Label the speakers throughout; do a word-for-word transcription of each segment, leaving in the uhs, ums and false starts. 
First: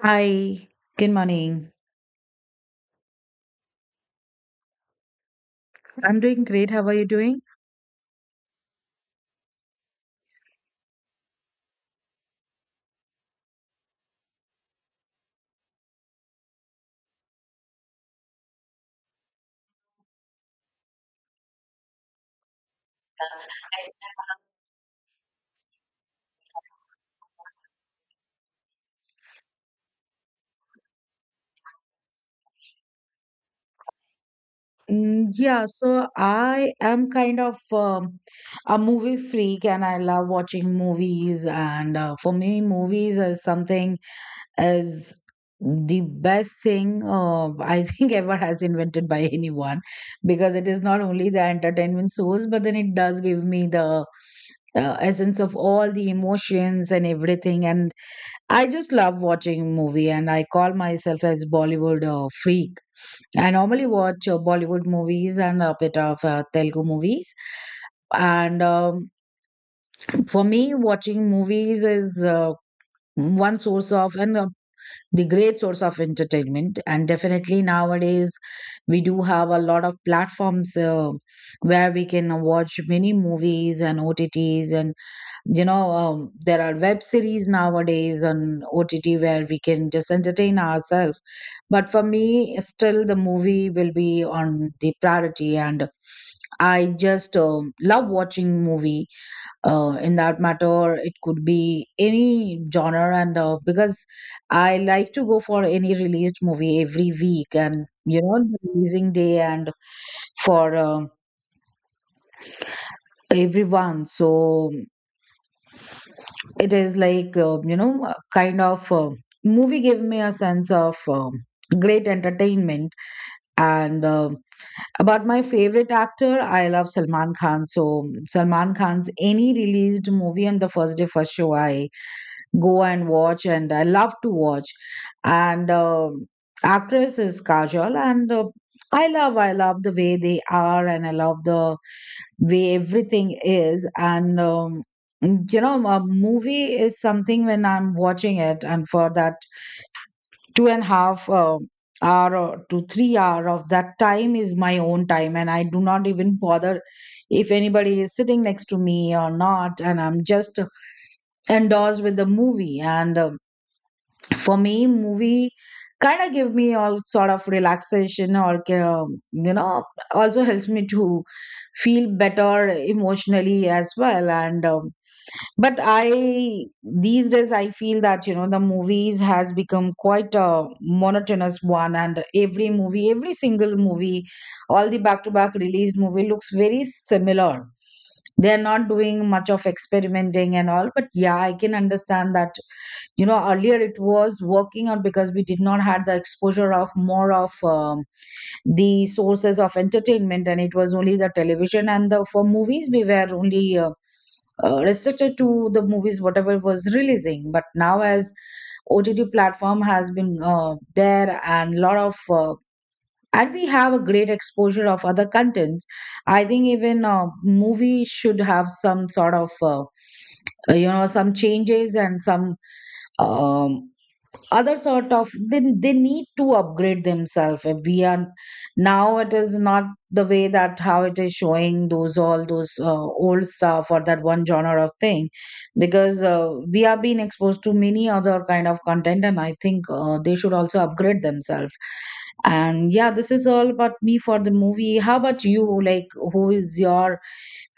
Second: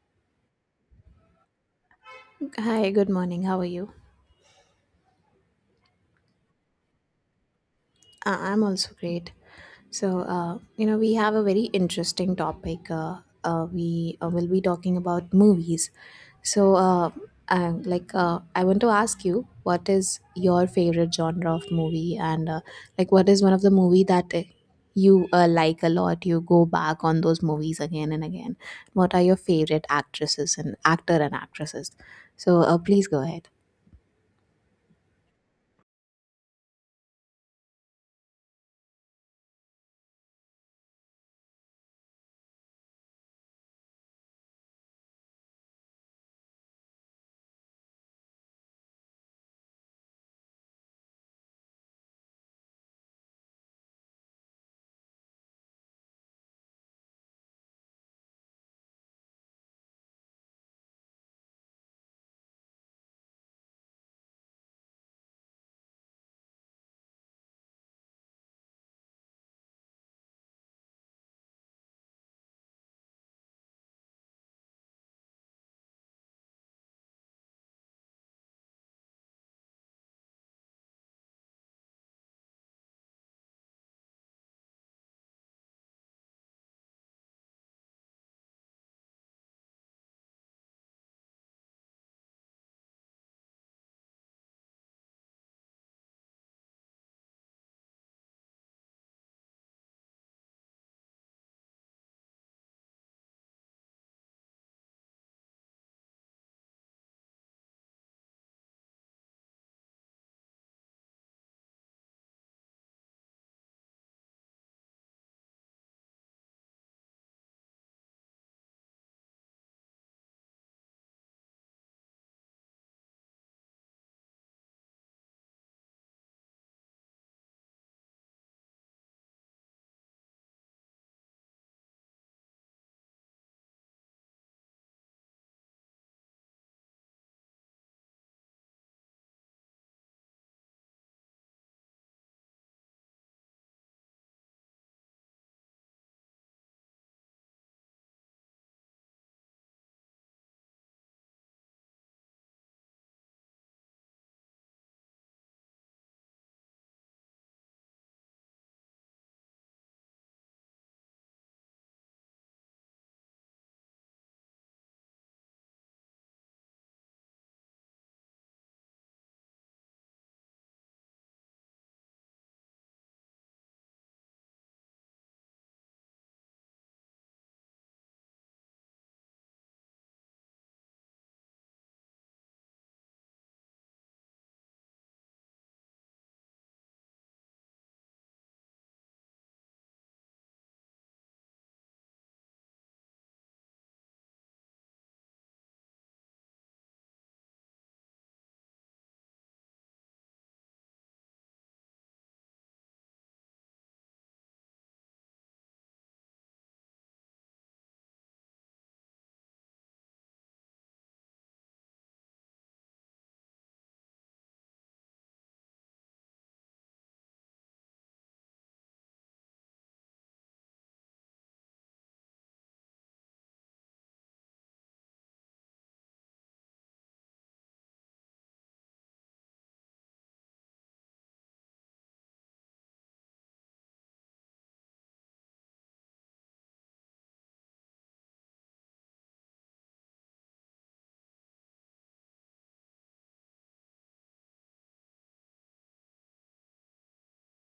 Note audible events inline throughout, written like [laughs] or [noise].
Speaker 1: Hi, good morning.
Speaker 2: Okay. Hi, good morning. How are you?
Speaker 1: I'm doing great. How are you doing?
Speaker 2: Uh, I'm also great. So, uh, you know, we have a very interesting topic. Uh, uh, we uh, will be talking about movies. So, uh, uh, like, uh, I want to ask you, what is your favorite genre of movie, and uh, like, what is one of the movie that uh, you uh, like a lot? You go back on those movies again and again. What are your favorite actresses and actor and actresses? So, uh, please go ahead.
Speaker 1: Mm, yeah, so I am kind of um, a movie freak, and I love watching movies. And uh, For me, movies is something is the best thing uh, I think [laughs] ever has invented by anyone, because it is not only the entertainment source, but then it does give me the uh, essence of all the emotions and everything. And I just love watching movie, and I call myself as Bollywood uh, freak. I normally watch uh, Bollywood movies and a bit of uh, Telugu movies. And um, [clears throat] for me, watching movies is uh, one source of and uh, the great source of entertainment. And definitely nowadays, we do have a lot of platforms uh, where we can watch many movies and O T Ts, and you know um, there are web series nowadays on ott where we can just entertain ourselves. But for me, still the movie will be on the priority, and I just um, love watching movie. Uh, in that matter, it could be any genre, and uh, because I like to go for any released movie every week, and you know, the releasing day and for um everyone. So it is like uh, you know, a kind of uh, movie gave me a sense of um, great entertainment. And um about my favorite actor, I love Salman Khan, so um, Salman Khan's any released movie on the first day first show, I go and watch, and I love to watch. And um actress is Kajol, and uh, i love i love the way they are, and I love the way everything is. And um, you know, a movie is something. When I'm watching it, and for that two and a half uh, hour or to three hour of that time is my own time, and I do not even bother if anybody is sitting next to me or not, and I'm just endorsed with the movie. And um, for me, movie kind of give me all sort of relaxation, or um, you know, also helps me to feel better emotionally as well. And um, but I, these days I feel that you know, the movies has become quite a monotonous one, and every movie, every single movie, all the back to back released movie looks very similar. They are not doing much of experimenting and all. But yeah, I can understand that you know, earlier it was working out because we did not had the exposure of more of um, the sources of entertainment, and it was only the television and the for movies we were only uh, uh, restricted to the movies whatever was releasing. But now as ott platform has been uh, there, and lot of uh, and we have a great exposure of other contents, I think even uh, movie should have some sort of uh, uh, you know, some changes and some um, other sort of they, they need to upgrade themselves. Uh, we are, now it is not the way that how it is showing those all those uh, old stuff or that one genre of thing, because uh, we are being exposed to many other kind of content, and I think uh, they should also upgrade themselves. And yeah, this is all about me for the movie. How about you? Like, who is your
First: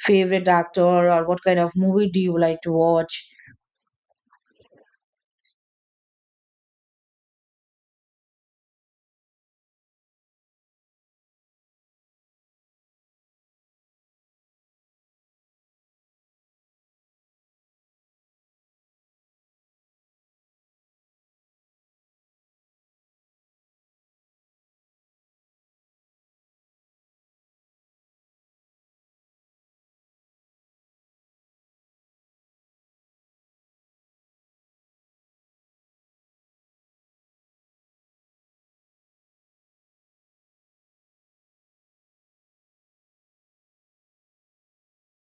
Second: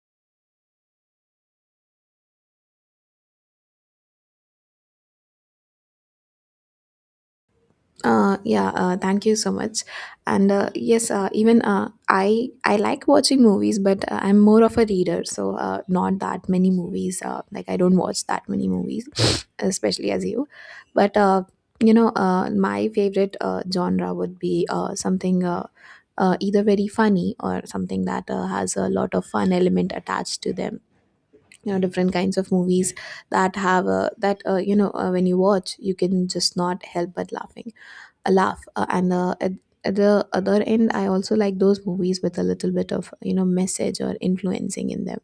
Speaker 1: favorite actor, or what kind of movie do you like to watch?
Speaker 2: Uh, yeah, uh, thank you so much. And uh, yes, uh, even uh, I I like watching movies, but uh, I'm more of a reader, so uh, not that many movies. Uh, like, I don't watch that many movies, [coughs] [sniffs] especially as you. But uh, you know, uh, my favorite uh, genre would be uh, something uh, uh, either very funny or something that uh, has a lot of fun element attached to them. You know, different kinds of movies that have uh, that uh, you know uh, when you watch, you can just not help but laughing laugh uh, and uh, at, at the other end, I also like those movies with a little bit of, you know message or influencing in them.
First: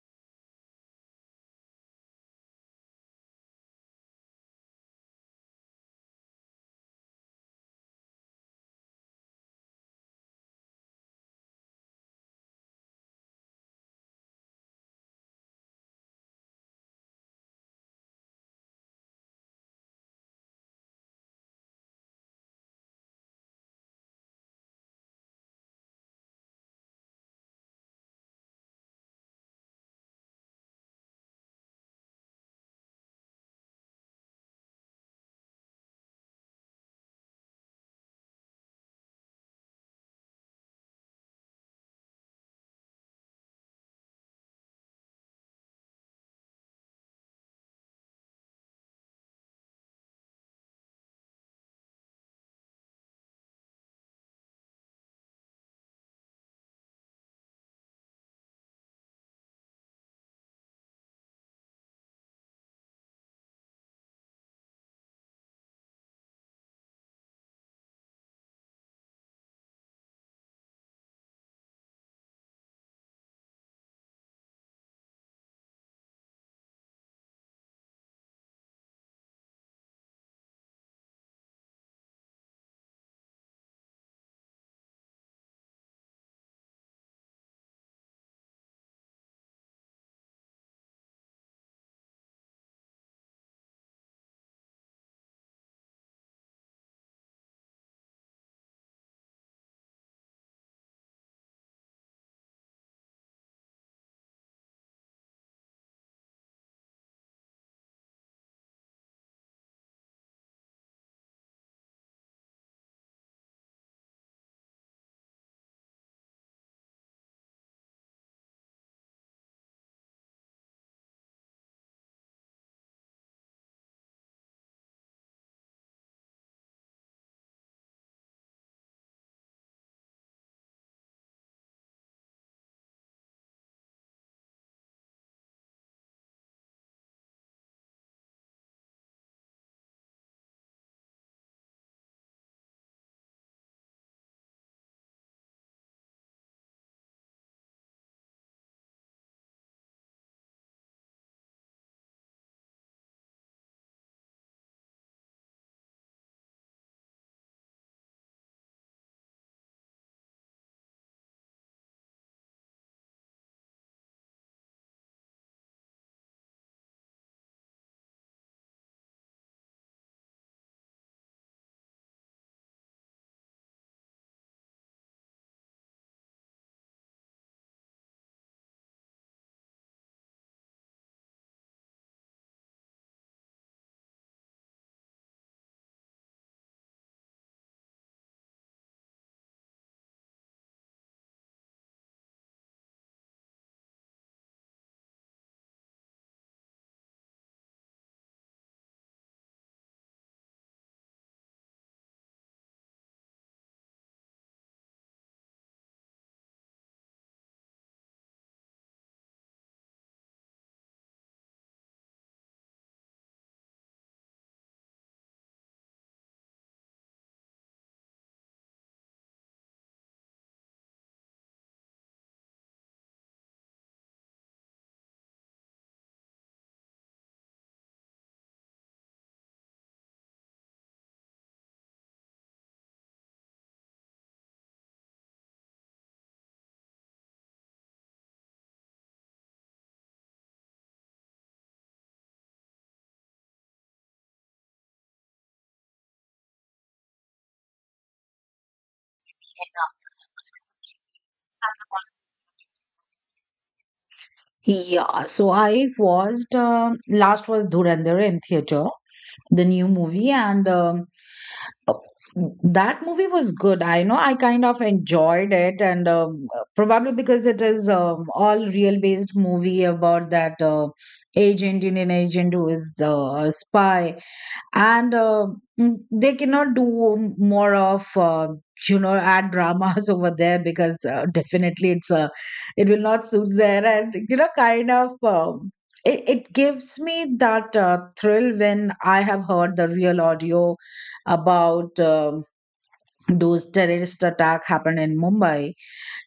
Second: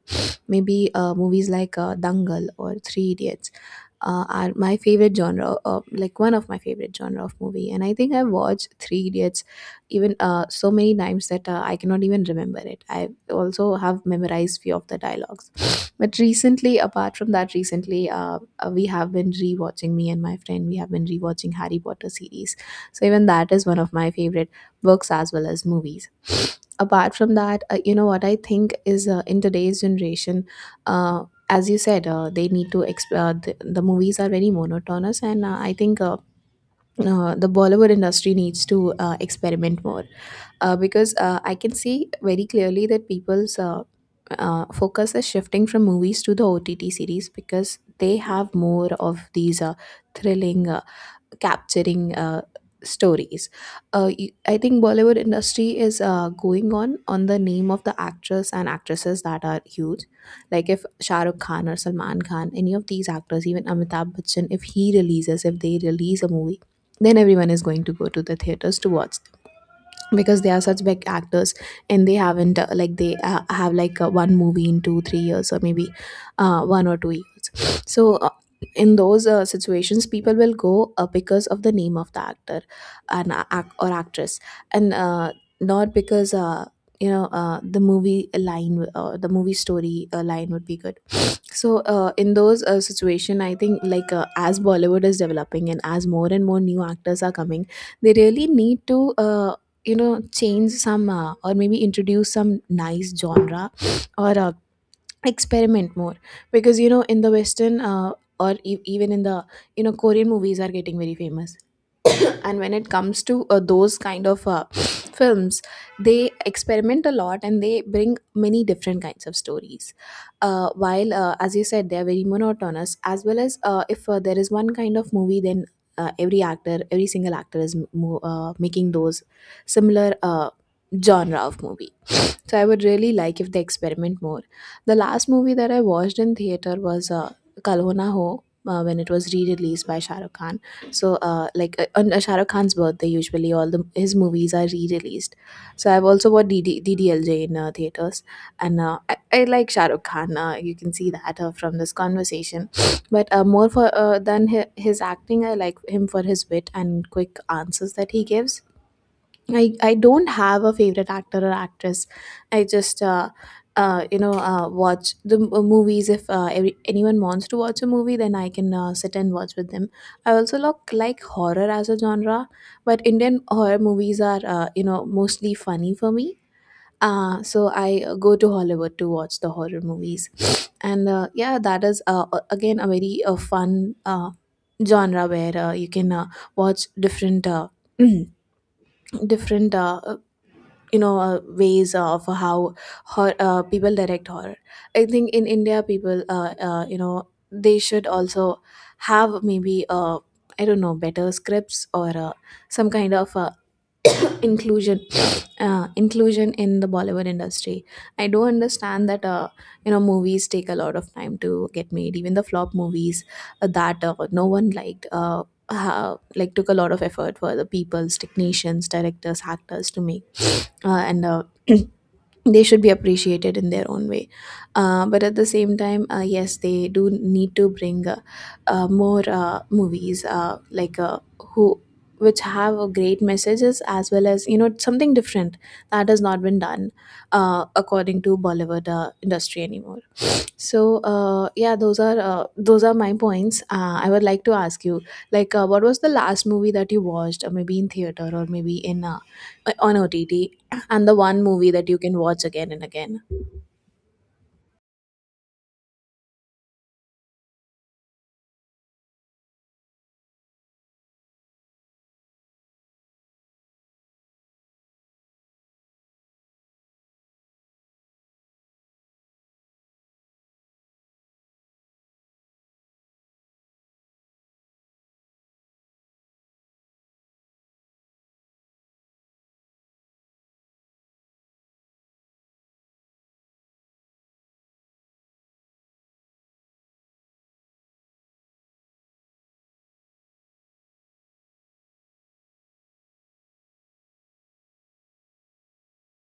Speaker 2: Maybe uh, movies like uh, Dangal or Three Idiots uh, are my favorite genre, uh, like one of my favorite genre of movie. And I think I've watched Three Idiots even uh, so many times that uh, I cannot even remember it. I also have memorized few of the dialogues. [laughs] [sniffs] But recently, apart from that, recently uh, uh, we have been rewatching, me and my friend. We have been rewatching Harry Potter series. So even that is one of my favorite books as well as movies. [gasps] [sniffs] Apart from that, uh, you know what I think is, uh, in today's generation. Uh, as you said, uh, they need to explore. The, the movies are very monotonous, and uh, I think uh, uh, the Bollywood industry needs to uh, experiment more, uh, because uh, I can see very clearly that people's uh, uh, focus is shifting from movies to the O T T series because they have more of these uh, thrilling, uh, capturing uh, stories. Uh, you- I think Bollywood industry is uh, going on on the name of the actors and actresses that are huge. Like if Shah Rukh Khan or Salman Khan, any of these actors, even Amitabh Bachchan, if he releases, if they release a movie, then everyone is going to go to the theaters to watch because they are such big actors, and they haven't uh, like they uh, have like uh, one movie in two three years, or maybe uh, one or two years. So uh, in those uh, situations, people will go uh, because of the name of the actor, and uh, ac- or actress, and uh, not because, uh, you know uh, the movie line uh, the movie story uh, line would be good. So uh, in those uh, situation, I think, like, uh, as Bollywood is developing and as more and more new actors are coming, they really need to uh, you know change some, uh, or maybe introduce some nice genre, [sniffs] or uh, experiment more. Because, you know, in the Western, uh, or e- even in the, you know Korean movies are getting very famous. And when it comes to uh, those kind of uh, [sniffs] films, they experiment a lot and they bring many different kinds of stories. Uh, while, uh, as you said, they're very monotonous, as well as, uh, if uh, there is one kind of movie, then uh, every actor, every single actor is mo- uh, making those similar uh, genre of movie. So I would really like if they experiment more. The last movie that I watched in theater was uh, Kal Ho Na Ho. Uh, when it was re-released by Shah Rukh Khan, so uh, like uh, on uh, Shah Rukh Khan's birthday, usually all the his movies are re-released. So I've also watched DD, D D L J in uh, theaters, and uh, I, I like Shah Rukh Khan. Uh, you can see that uh, from this conversation, [sniffs] but uh, more for uh, than his, his acting, I like him for his wit and quick answers that he gives. I, I don't have a favorite actor or actress. I just, uh, uh, you know, uh, watch the m- uh, movies. If uh, every, anyone wants to watch a movie, then I can uh, sit and watch with them. I also look, like, horror as a genre, but Indian horror movies are, uh, you know, mostly funny for me. Uh, so I uh, go to Hollywood to watch the horror movies. And uh, yeah, that is, uh, a- again, a very uh, fun uh, genre where uh, you can uh, watch different. Uh, [clears throat] different uh, you know uh, ways of how hor uh, people direct horror. I think in India, people uh, uh, you know they should also have, maybe, uh, I don't know, better scripts, or uh, some kind of uh, inclusion uh, inclusion in the Bollywood industry. I do understand that, uh, you know movies take a lot of time to get made, even the flop movies uh, that uh, no one liked uh, ha- like, took a lot of effort for the people's, technicians, directors, actors to make, uh, and uh, [clears throat] they should be appreciated in their own way. Uh, but at the same time, uh, yes, they do need to bring uh, uh, more uh, movies, uh, like uh, who which have a great messages, as well as, you know, something different that has not been done, uh, according to Bollywood uh, industry anymore. So uh, yeah, those are uh, those are my points. Uh, I would like to ask you, like, uh, what was the last movie that you watched, uh, maybe in theater, or maybe in uh, on O T T, and the one movie that you can watch again and again?
Speaker 1: Yeah, so I watched um last was Dhurandhar in theater, the new movie, and um, uh, that movie was good. I know I kind of enjoyed it, and um, uh, probably because it is um, all real based movie about that uh, agent, Indian agent who is uh, a spy, and uh, mm, they cannot do more of uh, you know, add dramas [laughs] over there, because uh, definitely it's a, it will not suit there, and you know, kind of um, it, it gives me that uh, thrill. When I have heard the real audio about um, those terrorist attack happened in Mumbai,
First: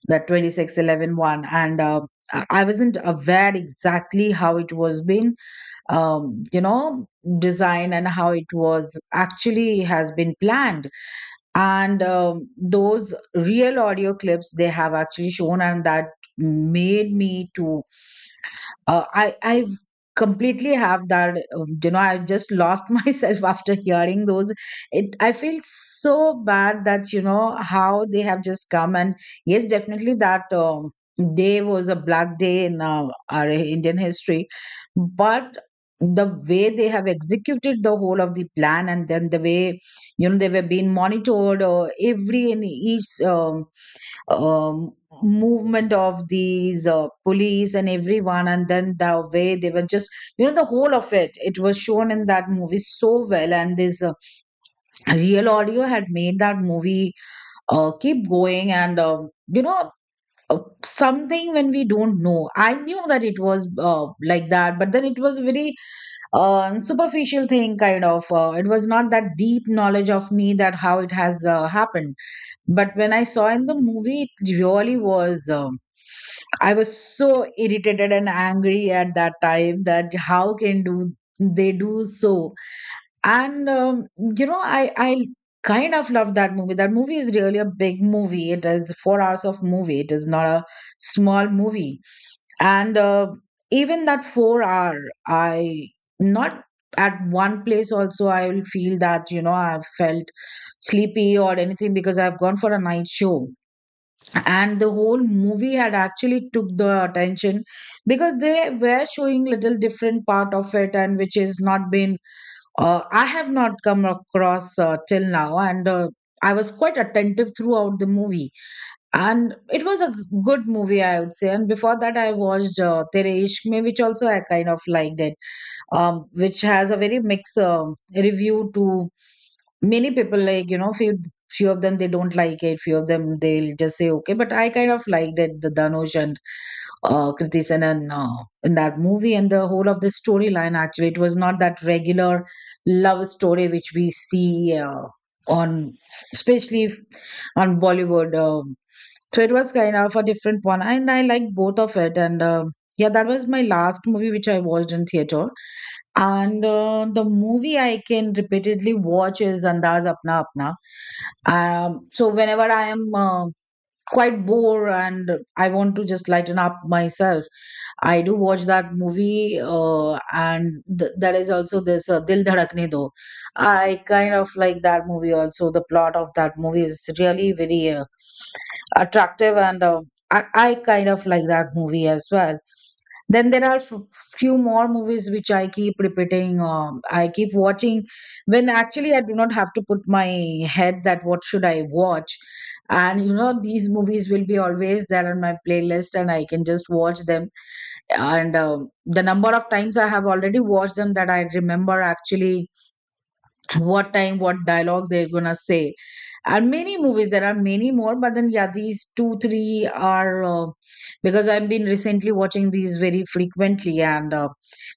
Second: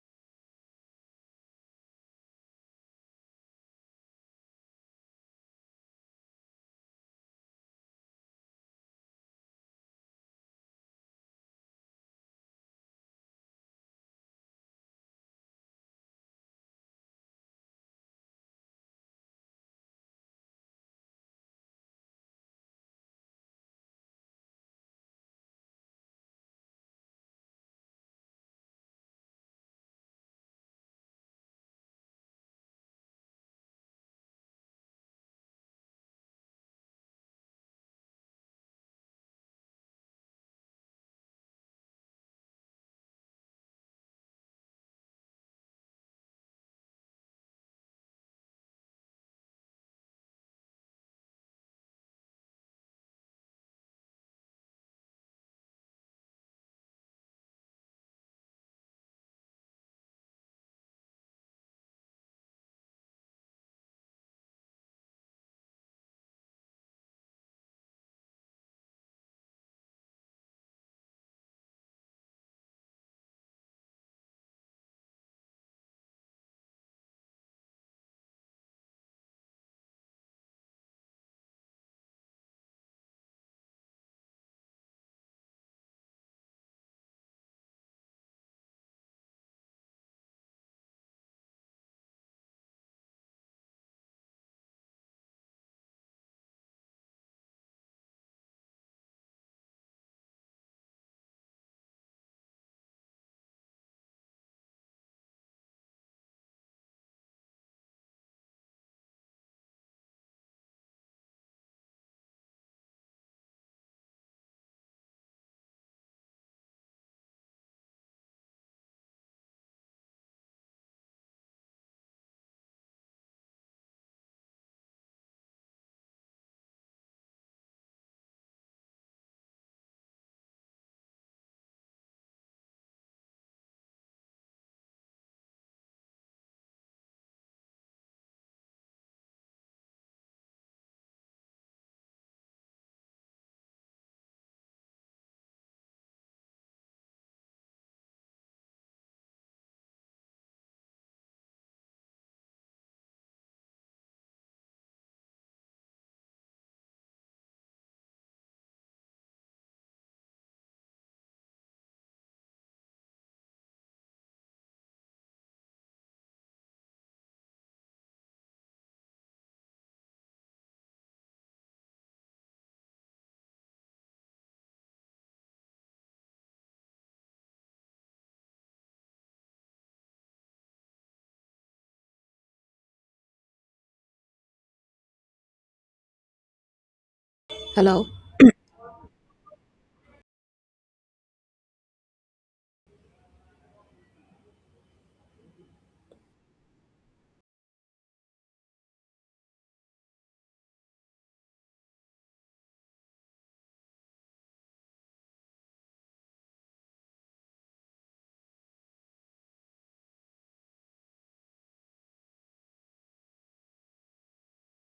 Speaker 1: the twenty six eleven one, and uh, i I wasn't aware exactly how it was being um, you know, design and how it was actually has been planned. And um, those real audio clips they have actually shown, and that made me to uh, I I completely have that. um, You know, I just lost [laughs] myself after hearing those. It, I feel so bad that you know, how they have just come. And yes, definitely that um, day was a black day in uh, our Indian history. But the way they have executed the whole of the plan, and then the way you know, they were being monitored, or every and each. Um, um, movement of these uh, police and everyone, and then the way they were just, you know, the whole of it, it was shown in that movie so well, and this uh, real audio had made that movie uh, keep going. And um, you know uh, something when we don't know, I knew that it was uh, like that, but then it was a very um superficial thing, kind of uh, it was not that deep knowledge of me that how it has uh, happened. But when I saw in the movie, it really was, um I was so irritated and angry at that time that how can do they do so? And um, you know, I I kind of love that movie. That movie is really a big movie. It is four hours of movie. It is not a small movie. And uh, even that four hour, I, not at one place also I will feel that you know, I've felt sleepy or anything, because I've gone for a night show, and the whole movie had actually took the attention, because they were showing little different part of it, and which is not been uh, I have not come across uh, till now. And uh, I was quite attentive throughout the movie, and it was a good movie, I would say. And before that, I watched uh, Tere Ishq Mein, which also I kind of liked it, um, which has a very mixed um review. To many people, like, you know, few few of them they don't like it, few of them they'll just say okay. But I kind of liked it, the Dhanush and uh Kriti Sanon, uh, in that movie, and the whole of the storyline, actually, it was not that regular love story which we see uh, on, especially if- on Bollywood. Um so it was kind of a different one, and I liked both of it. And um yeah, that was my last movie which I watched in theater. And uh, the movie I can repeatedly watch is Andaz Apna Apna. Um, so whenever I am uh, quite bored, and I want to just lighten up myself, I do watch that movie. Uh, and th- there is also this uh, Dil Dhadakne Do. I kind of like that movie also. The plot of that movie is really very uh, attractive, and uh, I-, I kind of like that movie as well. Then there are f- few more movies which I keep repeating. Um, I keep watching
Speaker 2: Hello.
Speaker 1: when actually I do not have to put my head that what should I watch, and you know, these movies will be always there on my playlist, and I can just watch them. And um, the number of times I have already watched them, that I remember actually what time what dialogue they're gonna say. And many movies, there are many more, but then yeah, these two three are uh, because I've been recently watching these very frequently. And uh,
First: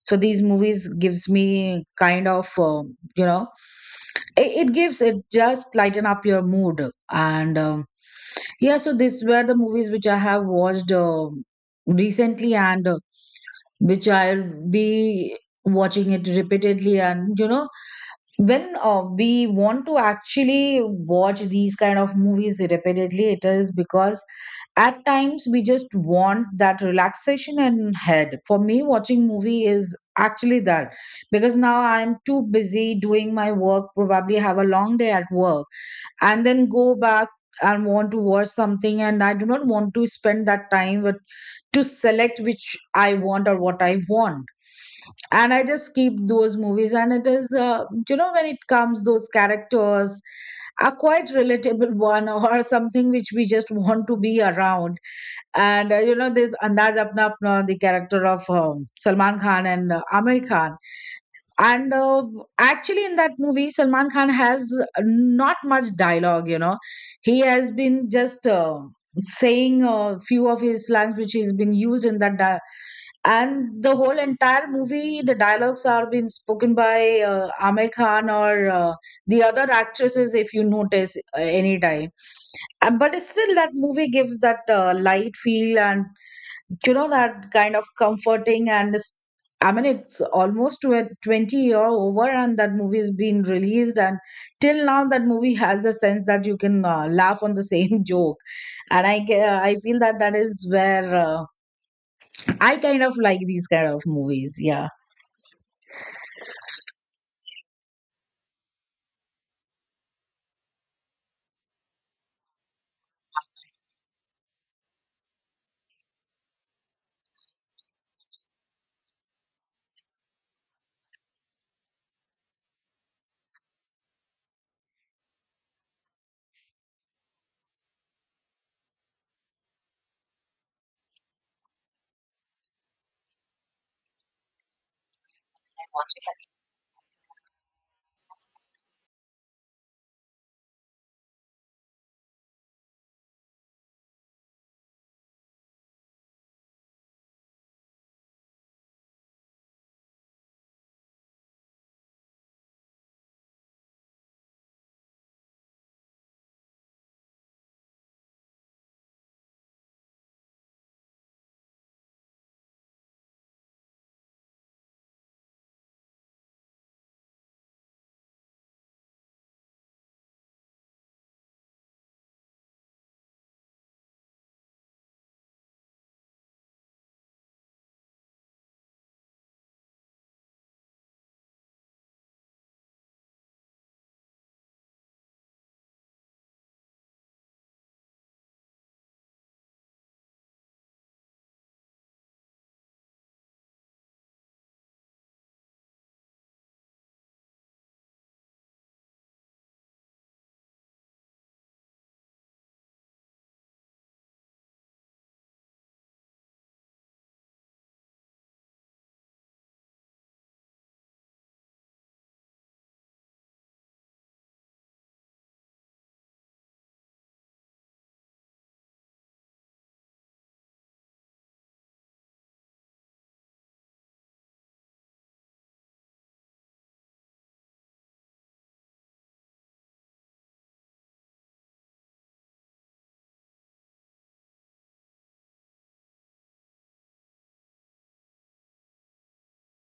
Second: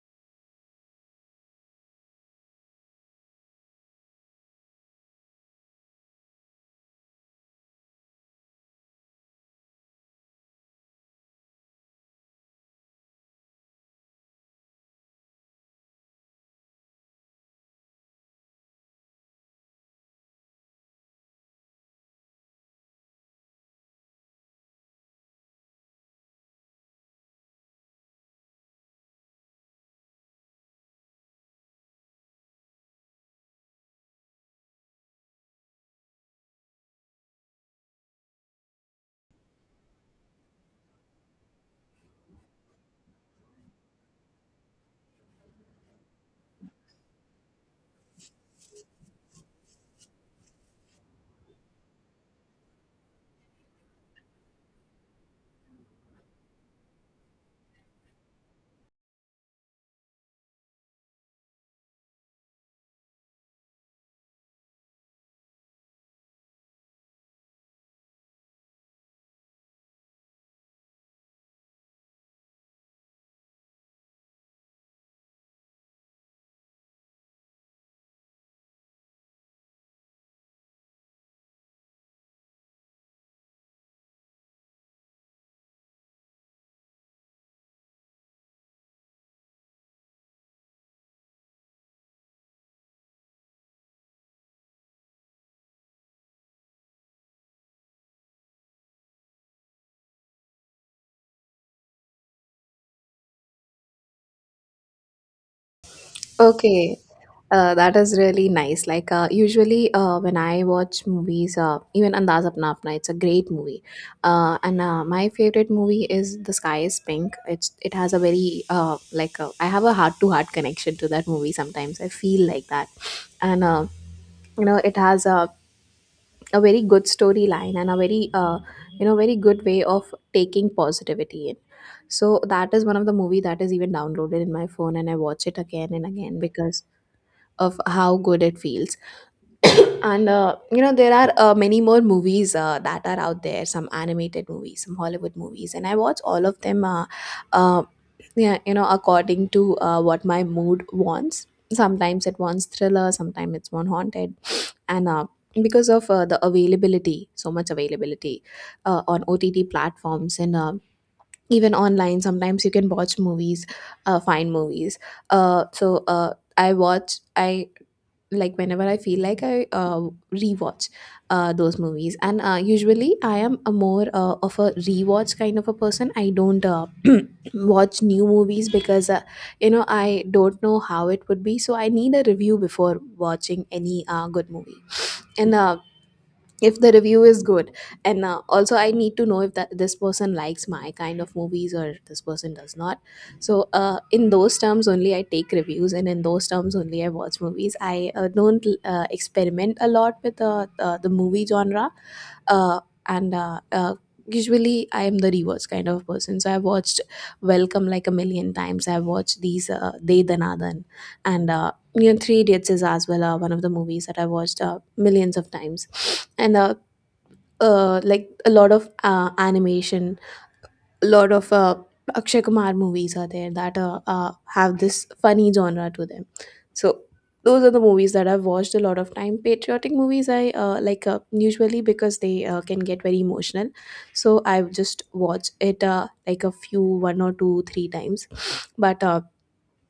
Speaker 1: so these movies gives me kind of uh, you know, it, it gives, it just lighten up your mood. And um yeah, so these were the movies which I have watched uh, recently, and uh, which I'll be watching it repeatedly. And you know, when uh, we want to actually watch these kind of movies repeatedly, it is because at times we just want that relaxation, and head for me, watching movie is actually that. Because now I'm too busy doing my work, probably have a long day at work, and then go back, and want to watch something, and I do not want to spend that time with to select which I want or what I want. And I just keep those movies, and it is uh, you know, when it comes, those characters are quite relatable [laughs] one, or something which we just want to be around. And uh, you know, this Andaz Apna Apna, the character of um, Salman Khan and uh, Amir Khan, and uh, actually, in that movie, Salman Khan has not much dialogue, you know. He has been just uh, saying a few of his lines which he's been used in that. Di- and the whole entire movie, the dialogues are being spoken by uh, Aamir Khan or uh, the other actresses, if you notice, uh, anytime. Uh, but still, that movie gives that uh, light feel, and you know, that kind of comforting, and it's- i mean it's almost to a twenty year over, and that movie has been released, and till now that movie has a sense that you can uh, laugh on the same [laughs] joke. And i ge- I feel that that is where uh, I kind of like these kind of movies. Yeah.
Speaker 2: Okay, uh, that is really nice. Like, uh, usually, uh, when I watch movies, uh, even Andaz Apna Apna, it's a great movie. Uh, and uh, my favorite movie is The Sky Is Pink. It's it has a very uh, like uh, I have a heart to heart connection to that movie. Sometimes I feel like that, and uh, you know, it has a a very good storyline and a very uh, you know very good way of taking positivity in. So that is one of the movie that is even downloaded in my phone, and I watch it again and again because of how good it feels. And uh, you know there are uh, many more movies uh, that are out there, some animated movies, some Hollywood movies, and I watch all of them uh, uh, yeah, you know, according to uh, what my mood wants. Sometimes it wants thriller, sometimes it's one haunted. And uh, because of uh, the availability so much availability uh, on OTT platforms, and uh, even online sometimes you can watch movies uh, find movies uh, So uh, I watch I like, whenever I feel like, I uh, rewatch uh, those movies. And uh, usually I am a more, uh, of a rewatch kind of a person. I don't uh, [clears throat] watch new movies because, uh, you know, I don't know how it would be, so I need a review before watching any uh, good movie. And uh, if the review is good, and uh, also I need to know if that this person likes my kind of movies or this person does not. So uh, in those terms only I take reviews, and in those terms only I watch movies. I uh, don't uh, experiment a lot with uh, uh, the movie genre, uh, and uh, uh, usually I am the reverse kind of person, so I've watched Welcome like a million times. I've watched these uh, they, Danadan, and uh, you know, Three Idiots is as well uh, one of the movies that I watched uh, millions of times, and uh, uh, like a lot of uh, animation, a lot of uh, Akshay Kumar movies are there that uh, uh, have this funny genre to them. So those are the movies that I've watched a lot of time. Patriotic movies I uh, like, uh, usually, because they uh, can get very emotional, so I just watch it uh, like a few, one or two three times, but. Uh,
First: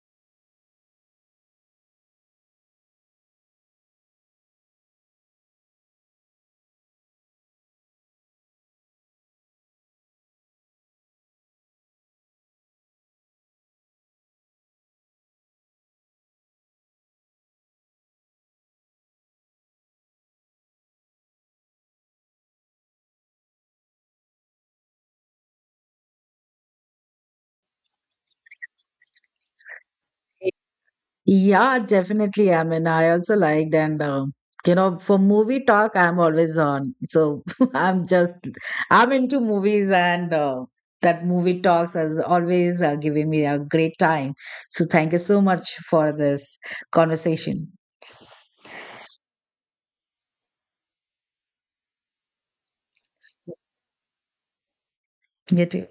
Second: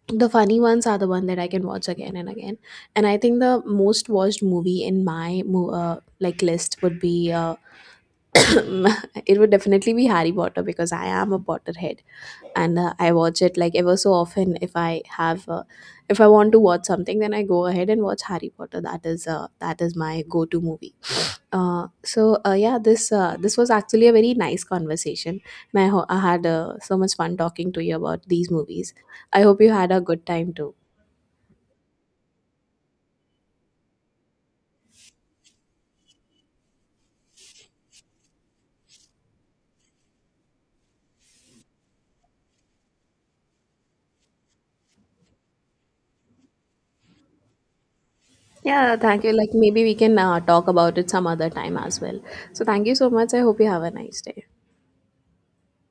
Speaker 2: The funny ones are the one that I can watch again and again. And I think the most watched movie in my mo- uh, like list would be uh, [coughs] it would definitely be Harry Potter, because I am a Potterhead, and uh, I watch it like ever so often. If I have uh, if I want to watch something, then I go ahead and watch Harry Potter. That is uh, that is my go to movie. Uh, so uh, yeah, this uh, this was actually a very nice conversation, and I, ho- I had uh, so much fun talking to you about these movies. I hope you had a good time too.
Speaker 1: Yeah, definitely. I mean, I also liked, and uh, you know, for movie talk, I'm always on. So [laughs] I'm just, I'm into movies, and uh, that movie talks is always uh, giving me a great time. So thank you so much for this conversation.
Speaker 2: Yeah, thank you. Like, maybe we can uh, talk about it some other time as well. So thank you so much. I hope you have a nice day.
Speaker 1: You too.